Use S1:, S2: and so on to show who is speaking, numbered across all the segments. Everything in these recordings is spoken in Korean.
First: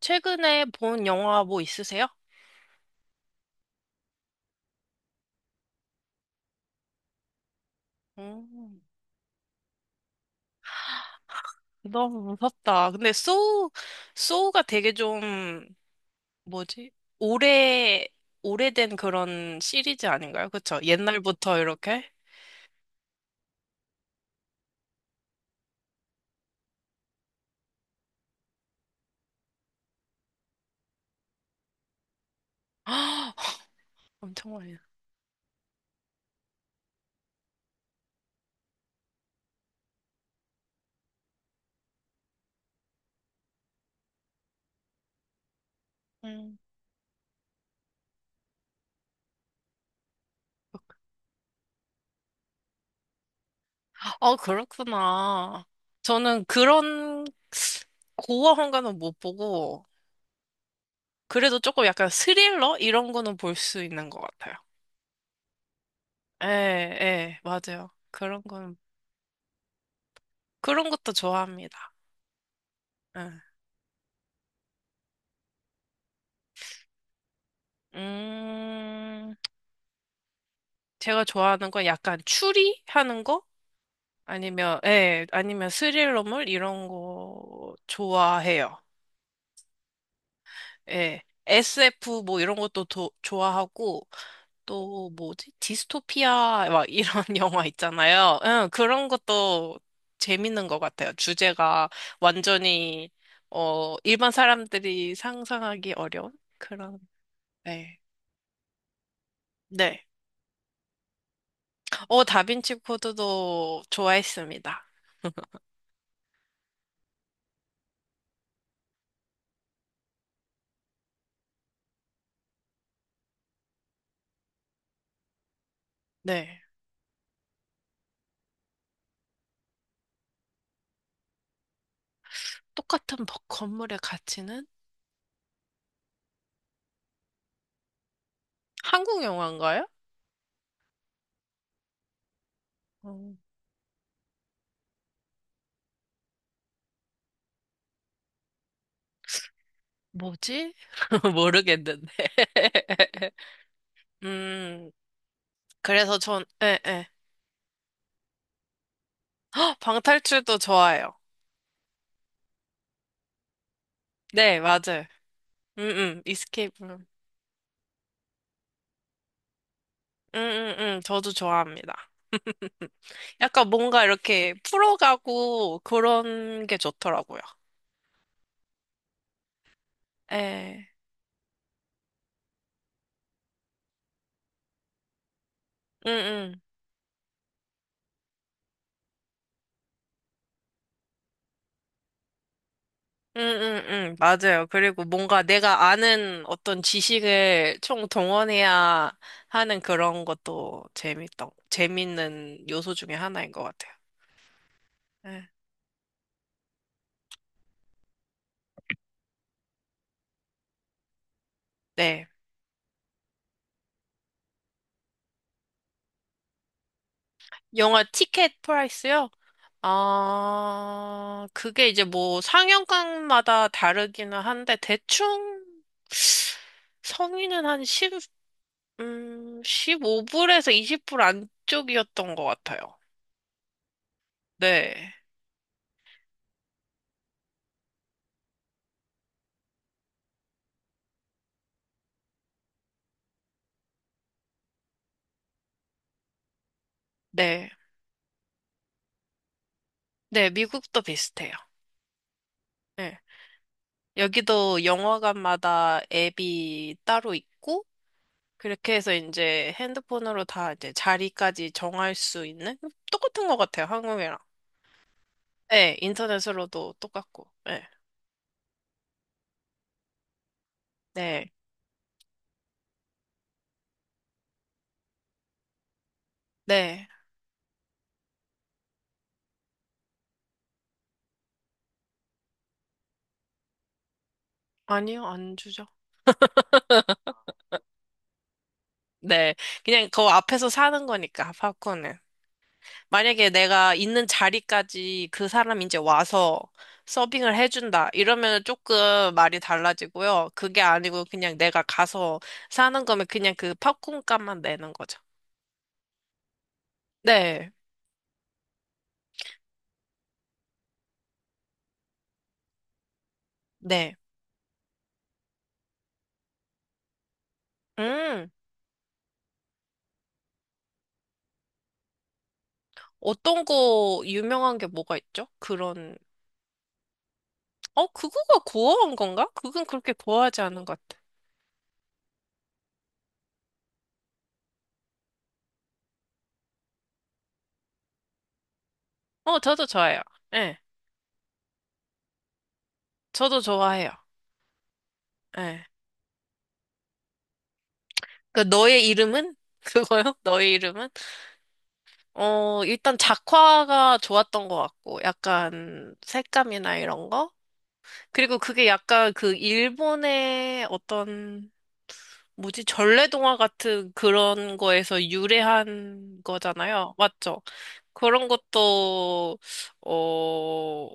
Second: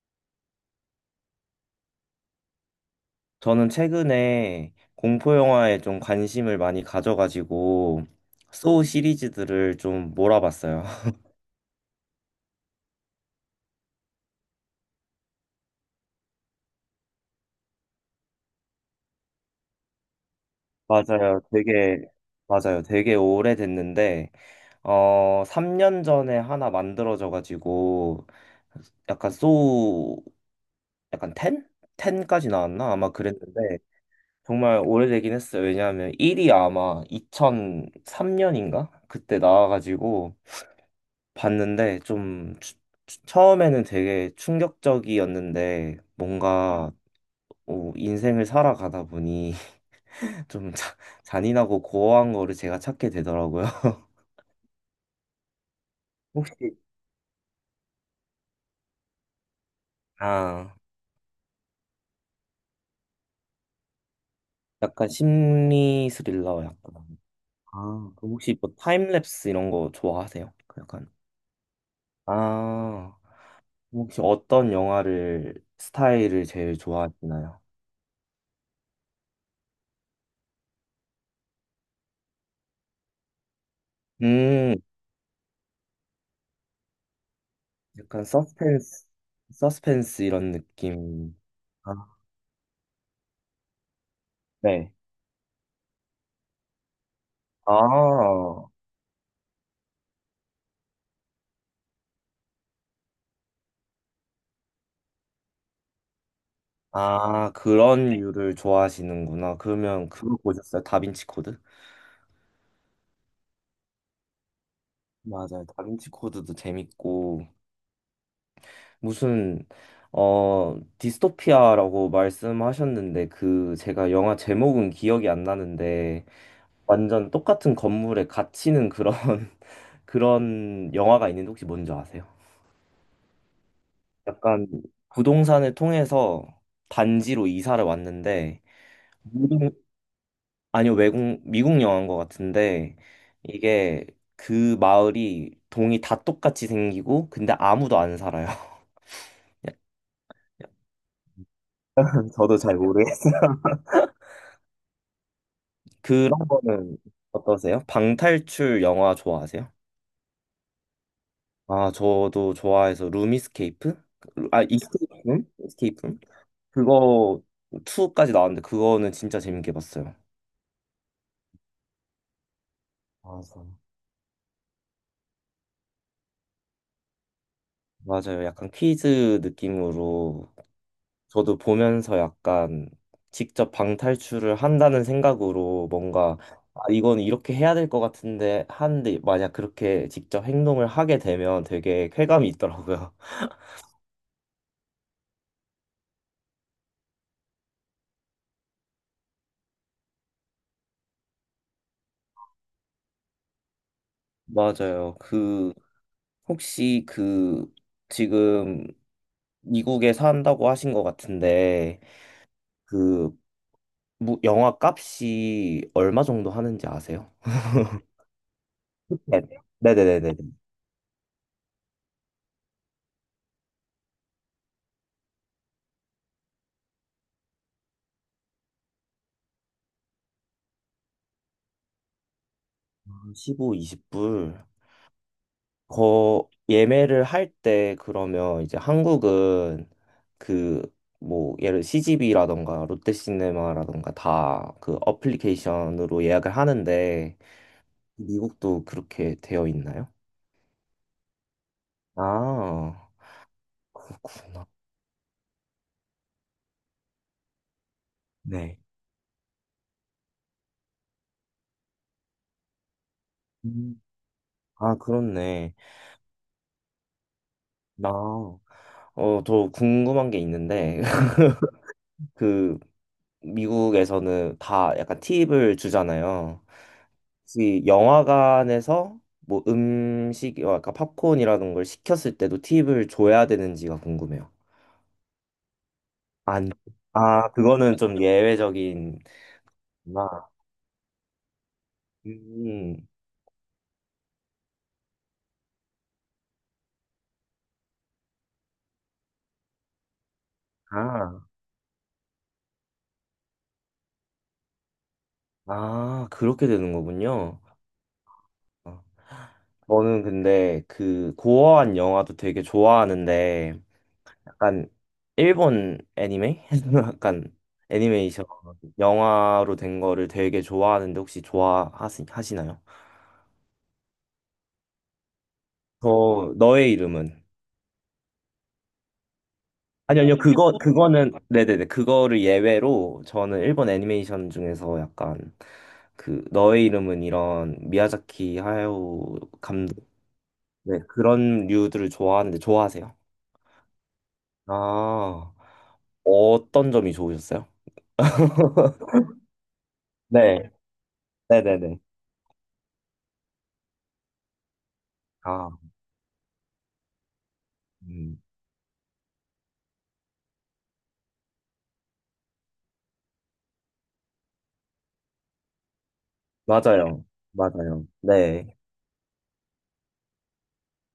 S1: 최근에 본 영화 뭐 있으세요?
S2: 저는 최근에 공포 영화에 좀 관심을 많이 가져가지고
S1: 음.
S2: 소우 시리즈들을 좀 몰아봤어요.
S1: 너무 무섭다. 근데 소우, 소우가 되게 좀, 뭐지? 오래, 오래된 그런 시리즈 아닌가요? 그쵸?
S2: 맞아요.
S1: 옛날부터 이렇게?
S2: 되게 오래됐는데 3년 전에 하나 만들어져 가지고 약간 소우, 약간 10? 10까지 나왔나? 아마
S1: 아,
S2: 그랬는데
S1: 엄청 많이.
S2: 정말 오래되긴 했어요. 왜냐하면 1이 아마 2003년인가? 그때 나와 가지고 봤는데 처음에는 되게 충격적이었는데
S1: 음.
S2: 뭔가 인생을 살아가다 보니 좀 자- 잔인하고 고어한 거를 제가 찾게 되더라고요.
S1: 아, 그렇구나. 저는
S2: 혹시
S1: 그런 고어한 거는 못 보고,
S2: 아,
S1: 그래도 조금 약간 스릴러? 이런 거는 볼 수 있는 것 같아요.
S2: 약간 심리
S1: 예,
S2: 스릴러 약간.
S1: 예, 맞아요.
S2: 아, 그럼
S1: 그런
S2: 혹시 뭐
S1: 거는,
S2: 타임랩스 이런 거 좋아하세요?
S1: 그런
S2: 약간
S1: 것도 좋아합니다.
S2: 아,
S1: 예.
S2: 혹시 어떤 영화를 스타일을 제일 좋아하시나요?
S1: 음, 제가 좋아하는 건 약간 추리하는 거?
S2: 음,
S1: 아니면, 예, 아니면 스릴러물? 이런 거
S2: 약간
S1: 좋아해요.
S2: 서스펜스 이런
S1: 예.
S2: 느낌. 아,
S1: SF 뭐 이런 것도 좋아하고,
S2: 네.
S1: 또 뭐지? 디스토피아 막 이런 영화 있잖아요.
S2: 아,
S1: 응, 그런 것도 재밌는 것 같아요. 주제가 완전히, 어, 일반 사람들이 상상하기 어려운 그런,
S2: 아,
S1: 네.
S2: 그런 류를 좋아하시는구나.
S1: 네.
S2: 그러면 그거 보셨어요? 다빈치 코드?
S1: 어, 다빈치 코드도 좋아했습니다.
S2: 맞아요. 다빈치 코드도 재밌고, 무슨, 어, 디스토피아라고 말씀하셨는데, 그, 제가 영화 제목은 기억이 안 나는데,
S1: 네.
S2: 완전 똑같은 건물에 갇히는 그런, 그런 영화가 있는데, 혹시 뭔지 아세요?
S1: 똑같은 건물의 가치는
S2: 약간 부동산을 통해서 단지로 이사를 왔는데,
S1: 한국
S2: 모든,
S1: 영화인가요?
S2: 아니요, 외국, 미국 영화인 것 같은데,
S1: 어,
S2: 이게 그 마을이 동이 다 똑같이 생기고, 근데 아무도 안 살아요.
S1: 뭐지? 모르겠는데.
S2: 저도 잘 모르겠어요.
S1: 음, 그래서
S2: 그런
S1: 전, 네,
S2: 거는
S1: 네.
S2: 어떠세요? 방탈출 영화 좋아하세요?
S1: 헉, 방탈출도 좋아요.
S2: 아, 저도 좋아해서 룸이스케이프?
S1: 네,
S2: 아,
S1: 맞아요.
S2: 이스케이프룸?
S1: 음,
S2: 이스케이프룸?
S1: 이스케이프
S2: 그거 2까지 나왔는데, 그거는 진짜 재밌게 봤어요.
S1: 저도 좋아합니다.
S2: 맞아.
S1: 약간 뭔가 이렇게 풀어가고 그런 게 좋더라고요.
S2: 맞아요. 약간 퀴즈 느낌으로.
S1: 예.
S2: 저도 보면서 약간 직접 방탈출을 한다는 생각으로,
S1: 음,
S2: 뭔가
S1: 음.
S2: 아, 이건 이렇게 해야 될 것 같은데 하는데, 만약 그렇게 직접 행동을 하게 되면 되게 쾌감이 있더라고요.
S1: 응응응 맞아요. 그리고 뭔가 내가 아는 어떤 지식을 총동원해야 하는 그런 것도 재밌다. 재밌는 요소 중에 하나인 것 같아요.
S2: 맞아요.
S1: 네.
S2: 그 혹시 그 지금 미국에 산다고 하신 것 같은데,
S1: 네.
S2: 그 영화 값이 얼마 정도 하는지 아세요?
S1: 영화 티켓 프라이스요?
S2: 네. 네네네네.
S1: 아, 그게 이제 뭐 상영관마다 다르기는 한데 대충 성인은 한1 음, 5불에서 20불 안쪽이었던 것 같아요.
S2: 15, 20불.
S1: 네.
S2: 거 예매를 할 때 그러면 이제 한국은 그 뭐 예를 CGV라던가 롯데시네마라던가 다 그 어플리케이션으로 예약을 하는데,
S1: 네.
S2: 미국도 그렇게 되어 있나요?
S1: 네, 미국도 비슷해요.
S2: 아,
S1: 네.
S2: 그렇구나.
S1: 여기도 영화관마다 앱이 따로 있고,
S2: 네.
S1: 그렇게 해서 이제 핸드폰으로 다 이제 자리까지 정할 수 있는? 똑같은 것 같아요,
S2: 음.
S1: 한국이랑.
S2: 아, 그렇네.
S1: 네, 인터넷으로도 똑같고. 네.
S2: 나 더 궁금한 게 있는데,
S1: 네.
S2: 그 미국에서는 다 약간 팁을 주잖아요.
S1: 네.
S2: 혹시 영화관에서 뭐 음식, 아까 팝콘이라는 걸 시켰을 때도 팁을 줘야 되는지가 궁금해요.
S1: 아니요, 안 주죠.
S2: 안, 아, 그거는 좀 예외적인.
S1: 네. 그냥 그
S2: 아,
S1: 앞에서 사는 거니까, 팝콘은.
S2: 음,
S1: 만약에 내가 있는 자리까지 그 사람이 이제 와서 서빙을 해준다. 이러면 조금 말이 달라지고요. 그게 아니고
S2: 아,
S1: 그냥 내가 가서 사는 거면 그냥 그 팝콘 값만 내는 거죠.
S2: 아, 그렇게 되는 거군요.
S1: 네,
S2: 아, 저는 근데 그 고어한 영화도 되게 좋아하는데,
S1: 네.
S2: 약간 일본 애니메? 약간 애니메이션
S1: 음,
S2: 영화로 된 거를 되게 좋아하는데, 혹시 좋아하시나요?
S1: 어떤 거 유명한 게 뭐가 있죠? 그런,
S2: 저, 너의 이름은?
S1: 어, 그거가 고어한 건가? 그건 그렇게
S2: 아니요, 아니요,
S1: 고어하지
S2: 그거,
S1: 않은 것 같아.
S2: 그거는, 네네네, 그거를 예외로 저는 일본 애니메이션 중에서 약간 그, 너의 이름은 이런 미야자키 하야오
S1: 어, 저도
S2: 감독,
S1: 좋아요. 예,
S2: 네, 그런 류들을 좋아하는데 좋아하세요?
S1: 저도 좋아해요.
S2: 아,
S1: 예.
S2: 어떤 점이 좋으셨어요?
S1: 그, 너의 이름은? 그거요?
S2: 네,
S1: 너의 이름은?
S2: 네네네.
S1: 어, 일단 작화가 좋았던 것 같고,
S2: 아,
S1: 약간 색감이나 이런 거?
S2: 음,
S1: 그리고 그게 약간 그 일본의 어떤, 뭐지, 전래동화 같은 그런 거에서 유래한 거잖아요.
S2: 맞아요,
S1: 맞죠?
S2: 맞아요.
S1: 그런
S2: 네,
S1: 것도, 어,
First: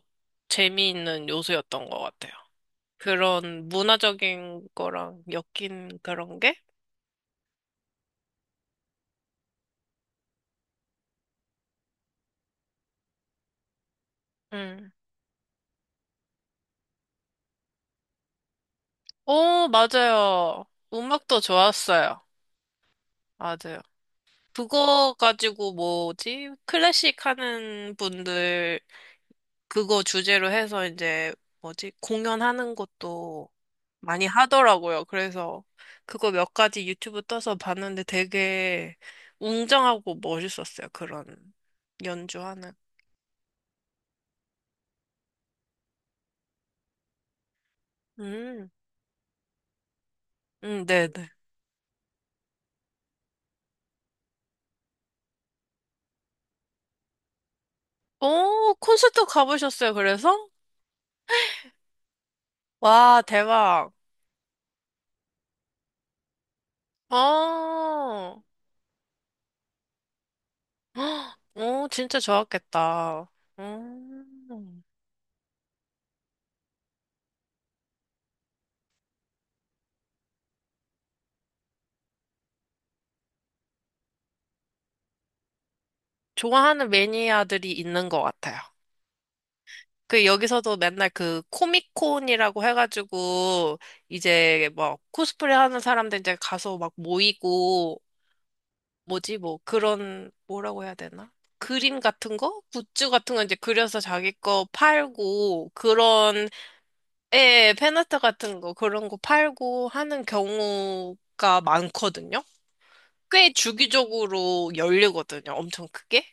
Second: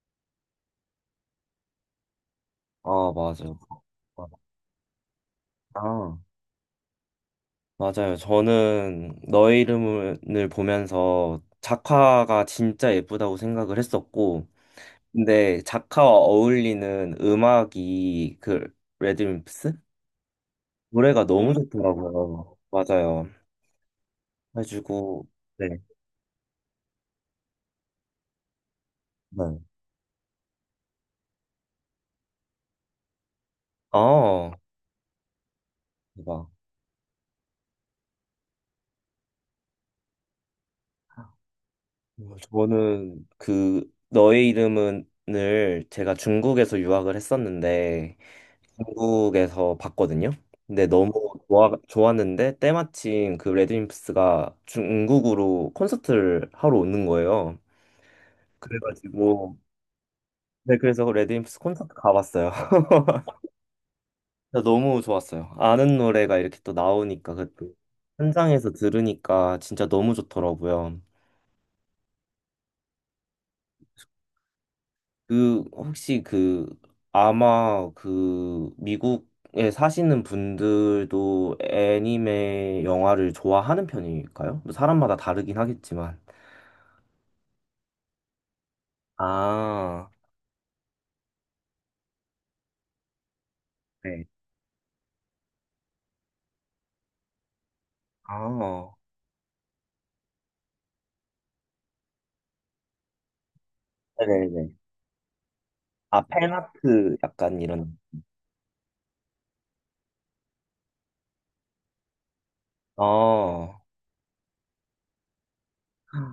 S1: 재미있는 요소였던 것 같아요.
S2: 아, 맞아요.
S1: 그런 문화적인 거랑 엮인
S2: 아,
S1: 그런 게?
S2: 맞아요. 저는 너의 이름을 보면서 작화가 진짜 예쁘다고 생각을 했었고,
S1: 음.
S2: 근데 작가와 어울리는 음악이 그
S1: 오,
S2: 레드wimps
S1: 맞아요.
S2: 노래가
S1: 음악도
S2: 너무
S1: 좋았어요.
S2: 좋더라고요. 맞아요.
S1: 맞아요. 그거
S2: 해가지고 네.
S1: 가지고 뭐지? 클래식 하는 분들
S2: 네.
S1: 그거 주제로 해서 이제 뭐지? 공연하는 것도 많이
S2: 아,
S1: 하더라고요. 그래서 그거
S2: 대박.
S1: 몇 가지 유튜브 떠서 봤는데 되게 웅장하고 멋있었어요. 그런 연주하는.
S2: 저는 그 너의 이름은을 제가 중국에서 유학을 했었는데
S1: 음,
S2: 중국에서 봤거든요. 근데
S1: 네네.
S2: 너무 좋았는데 때마침 그 레드 w i 스가 중국으로 콘서트를 하러 오는 거예요.
S1: 오, 콘서트
S2: 그래가지고
S1: 가보셨어요. 그래서?
S2: 네, 그래서 레드임프스 콘서트 가봤어요.
S1: 와, 대박.
S2: 진짜 너무 좋았어요. 아는 노래가 이렇게 또 나오니까 그때
S1: 어,
S2: 현장에서 들으니까 진짜 너무 좋더라고요.
S1: 헉, 오, 진짜 좋았겠다. 음.
S2: 그 혹시 그 아마 그 미국에 사시는 분들도 애니메 영화를 좋아하는 편일까요? 뭐 사람마다 다르긴 하겠지만.
S1: 좋아하는 매니아들이 있는 것 같아요.
S2: 아,
S1: 그 여기서도 맨날 그 코미콘이라고 해가지고
S2: 네.
S1: 이제 뭐 코스프레 하는 사람들 이제 가서 막 모이고
S2: 아,
S1: 뭐지 뭐 그런 뭐라고 해야 되나? 그림 같은 거? 굿즈 같은 거 이제 그려서 자기 거
S2: 네네네.
S1: 팔고
S2: 아,
S1: 그런
S2: 팬아트 약간
S1: 예,
S2: 이런.
S1: 팬아트 같은 거 그런 거 팔고 하는 경우가 많거든요. 꽤
S2: 아,
S1: 주기적으로 열리거든요. 엄청 크게.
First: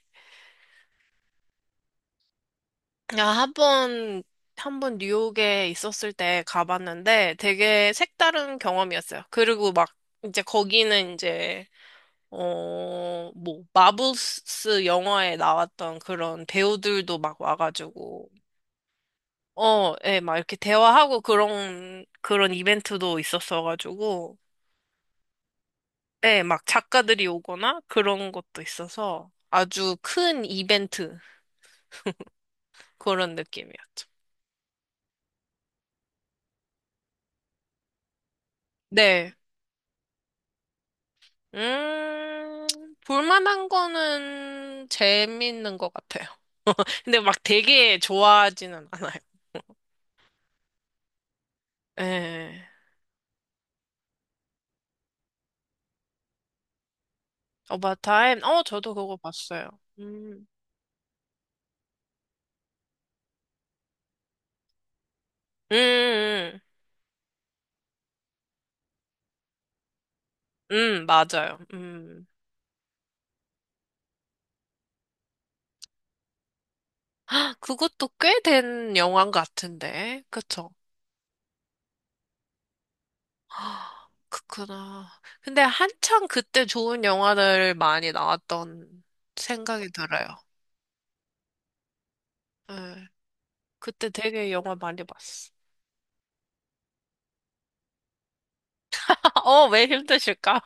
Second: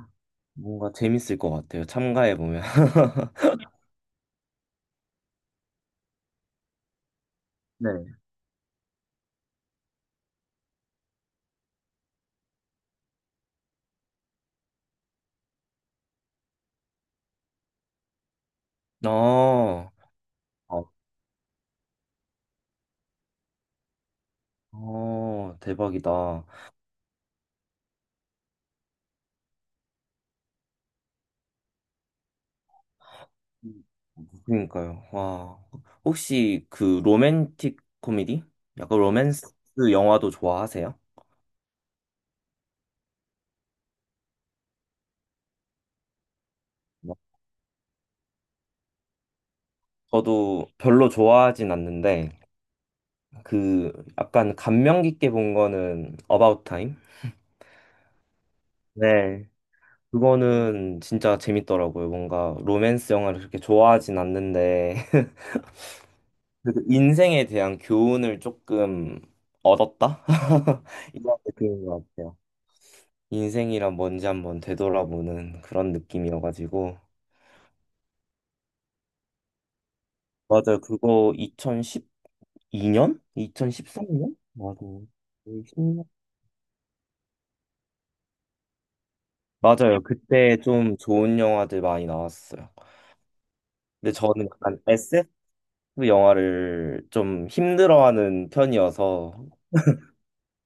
S2: 뭔가 재밌을 것 같아요. 참가해보면.
S1: 야, 한 번, 한 번 뉴욕에 있었을 때 가봤는데 되게
S2: 네.
S1: 색다른 경험이었어요. 그리고 막 이제 거기는 이제, 어, 뭐, 마블스 영화에 나왔던 그런 배우들도 막 와가지고,
S2: 아,
S1: 어, 예, 막 이렇게
S2: 아,
S1: 대화하고 그런, 그런 이벤트도 있었어가지고, 예,
S2: 대박이다.
S1: 막 작가들이 오거나 그런 것도 있어서 아주 큰 이벤트, 그런 느낌이었죠.
S2: 그러니까요. 와, 혹시 그 로맨틱 코미디? 약간
S1: 네.
S2: 로맨스 영화도 좋아하세요?
S1: 음, 볼만한 거는 재밌는 것 같아요.
S2: 뭐,
S1: 근데 막 되게 좋아하지는 않아요.
S2: 저도 별로 좋아하진 않는데
S1: 예.
S2: 그 약간 감명 깊게 본 거는 About Time?
S1: 어바타임? 어, 저도 그거
S2: 네.
S1: 봤어요. 음,
S2: 그거는 진짜 재밌더라고요. 뭔가 로맨스 영화를 그렇게 좋아하진 않는데
S1: 음, 음,
S2: 그래도 인생에 대한 교훈을 조금 얻었다? 이런
S1: 맞아요.
S2: 느낌인 것
S1: 음.
S2: 같아요. 인생이란 뭔지 한번 되돌아보는 그런 느낌이어가지고.
S1: 헉, 그것도 꽤 된 영화인 것 같은데. 그쵸?
S2: 맞아요. 그거 2012년?
S1: 아,
S2: 2013년? 맞아요.
S1: 그렇구나. 근데
S2: 거의 10년.
S1: 한창 그때 좋은 영화들 많이 나왔던 생각이
S2: 맞아요.
S1: 들어요.
S2: 그때 좀 좋은 영화들 많이 나왔어요.
S1: 예. 그때
S2: 근데 저는
S1: 되게 영화
S2: 약간
S1: 많이
S2: SF
S1: 봤어.
S2: 영화를 좀 힘들어하는 편이어서,
S1: 어, 왜 힘드실까?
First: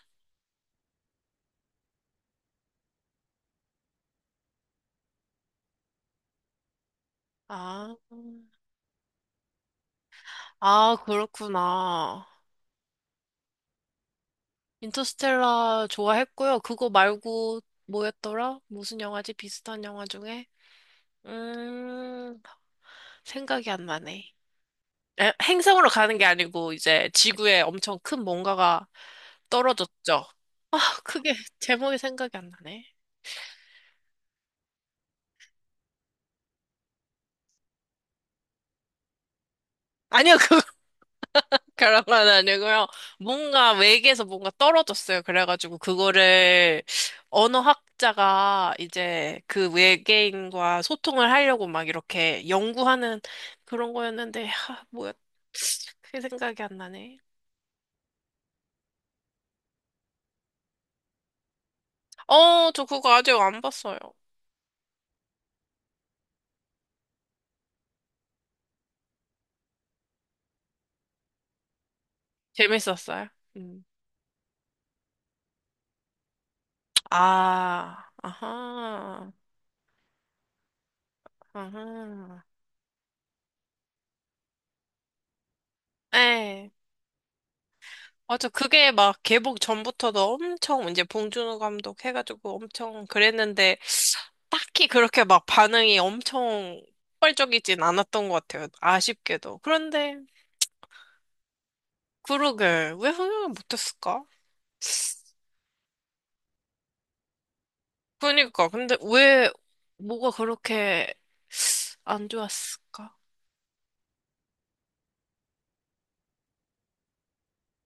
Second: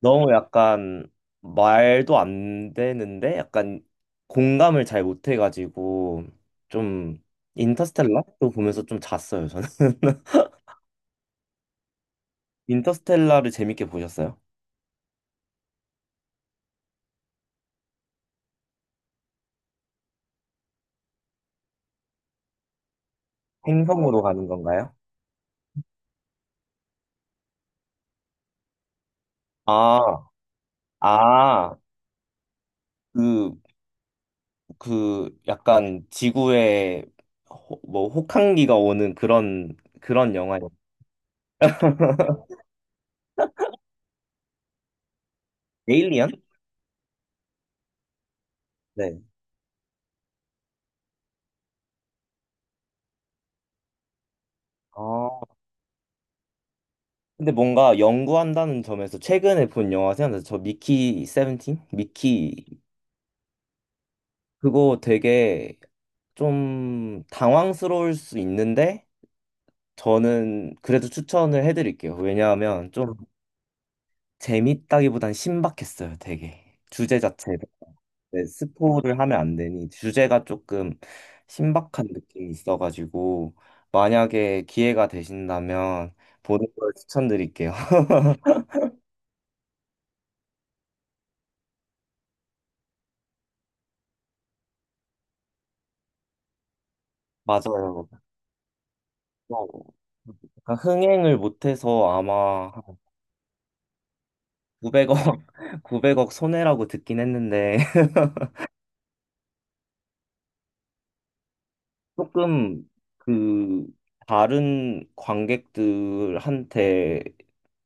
S2: 너무 약간 말도 안 되는데 약간 공감을 잘 못해가지고 좀
S1: 아,
S2: 인터스텔라도 보면서 좀 잤어요.
S1: 아, 그렇구나.
S2: 인터스텔라를 재밌게 보셨어요?
S1: 인터스텔라 좋아했고요. 그거 말고 뭐였더라? 무슨 영화지? 비슷한 영화 중에? 음, 생각이 안
S2: 행성으로
S1: 나네.
S2: 가는 건가요?
S1: 에, 행성으로 가는 게 아니고 이제 지구에 엄청 큰 뭔가가 떨어졌죠.
S2: 아,
S1: 아, 그게
S2: 아,
S1: 제목이 생각이 안 나네.
S2: 그, 그, 약간 지구에 뭐 혹한기가 오는 그런, 그런
S1: 아니요, 그
S2: 영화예요.
S1: 그런 건 아니고요. 뭔가 외계에서 뭔가 떨어졌어요. 그래가지고
S2: 에일리언?
S1: 그거를 언어학자가
S2: 네.
S1: 이제 그 외계인과 소통을 하려고 막 이렇게 연구하는 그런 거였는데, 하, 뭐야,
S2: 아,
S1: 그게 생각이 안 나네.
S2: 근데 뭔가 연구한다는 점에서 최근에 본 영화 생각나서 저, 미키 세븐틴? 미키
S1: 어, 저 그거 아직 안 봤어요.
S2: 그거 되게 좀 당황스러울 수 있는데, 저는 그래도 추천을 해드릴게요. 왜냐하면 좀
S1: 재밌었어요? 음.
S2: 재밌다기보단 신박했어요, 되게. 주제 자체가.
S1: 아,
S2: 네, 스포를
S1: 아하,
S2: 하면 안 되니 주제가 조금 신박한
S1: 아하.
S2: 느낌이 있어가지고, 만약에 기회가 되신다면 보는
S1: 네.
S2: 걸 추천드릴게요.
S1: 맞아. 그게 막 개봉 전부터도 엄청 이제 봉준호 감독 해가지고 엄청 그랬는데, 딱히 그렇게 막 반응이 엄청 폭발적이진
S2: 맞아요.
S1: 않았던 것 같아요. 아쉽게도.
S2: 어,
S1: 그런데,
S2: 약간 흥행을 못해서 아마
S1: 그러게, 왜 흥행을 못했을까?
S2: 900억, 900억 손해라고 듣긴 했는데,
S1: 그러니까, 근데 왜, 뭐가 그렇게 안
S2: 조금
S1: 좋았을까?
S2: 그 다른 관객들한테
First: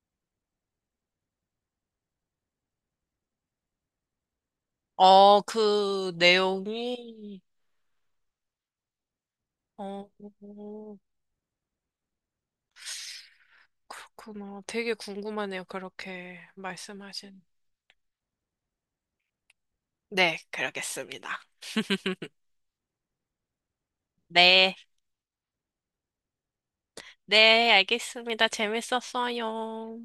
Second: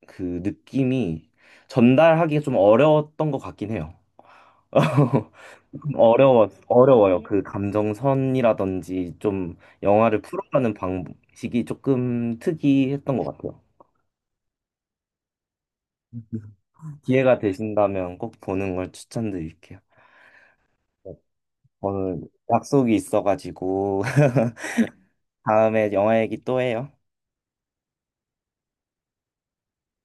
S2: 그 느낌이 전달하기가 좀 어려웠던 것 같긴 해요.
S1: 어,
S2: 조금
S1: 그
S2: 어려워요.
S1: 내용이,
S2: 그 감정선이라든지 좀
S1: 어,
S2: 영화를 풀어가는 방식이 조금 특이했던 것 같아요.
S1: 그렇구나. 되게 궁금하네요. 그렇게
S2: 기회가
S1: 말씀하신.
S2: 되신다면 꼭 보는 걸 추천드릴게요.
S1: 네,
S2: 네,
S1: 그러겠습니다.
S2: 오늘 약속이 있어가지고
S1: 네,
S2: 다음에 영화 얘기 또 해요.
S1: 네, 알겠습니다. 재밌었어요.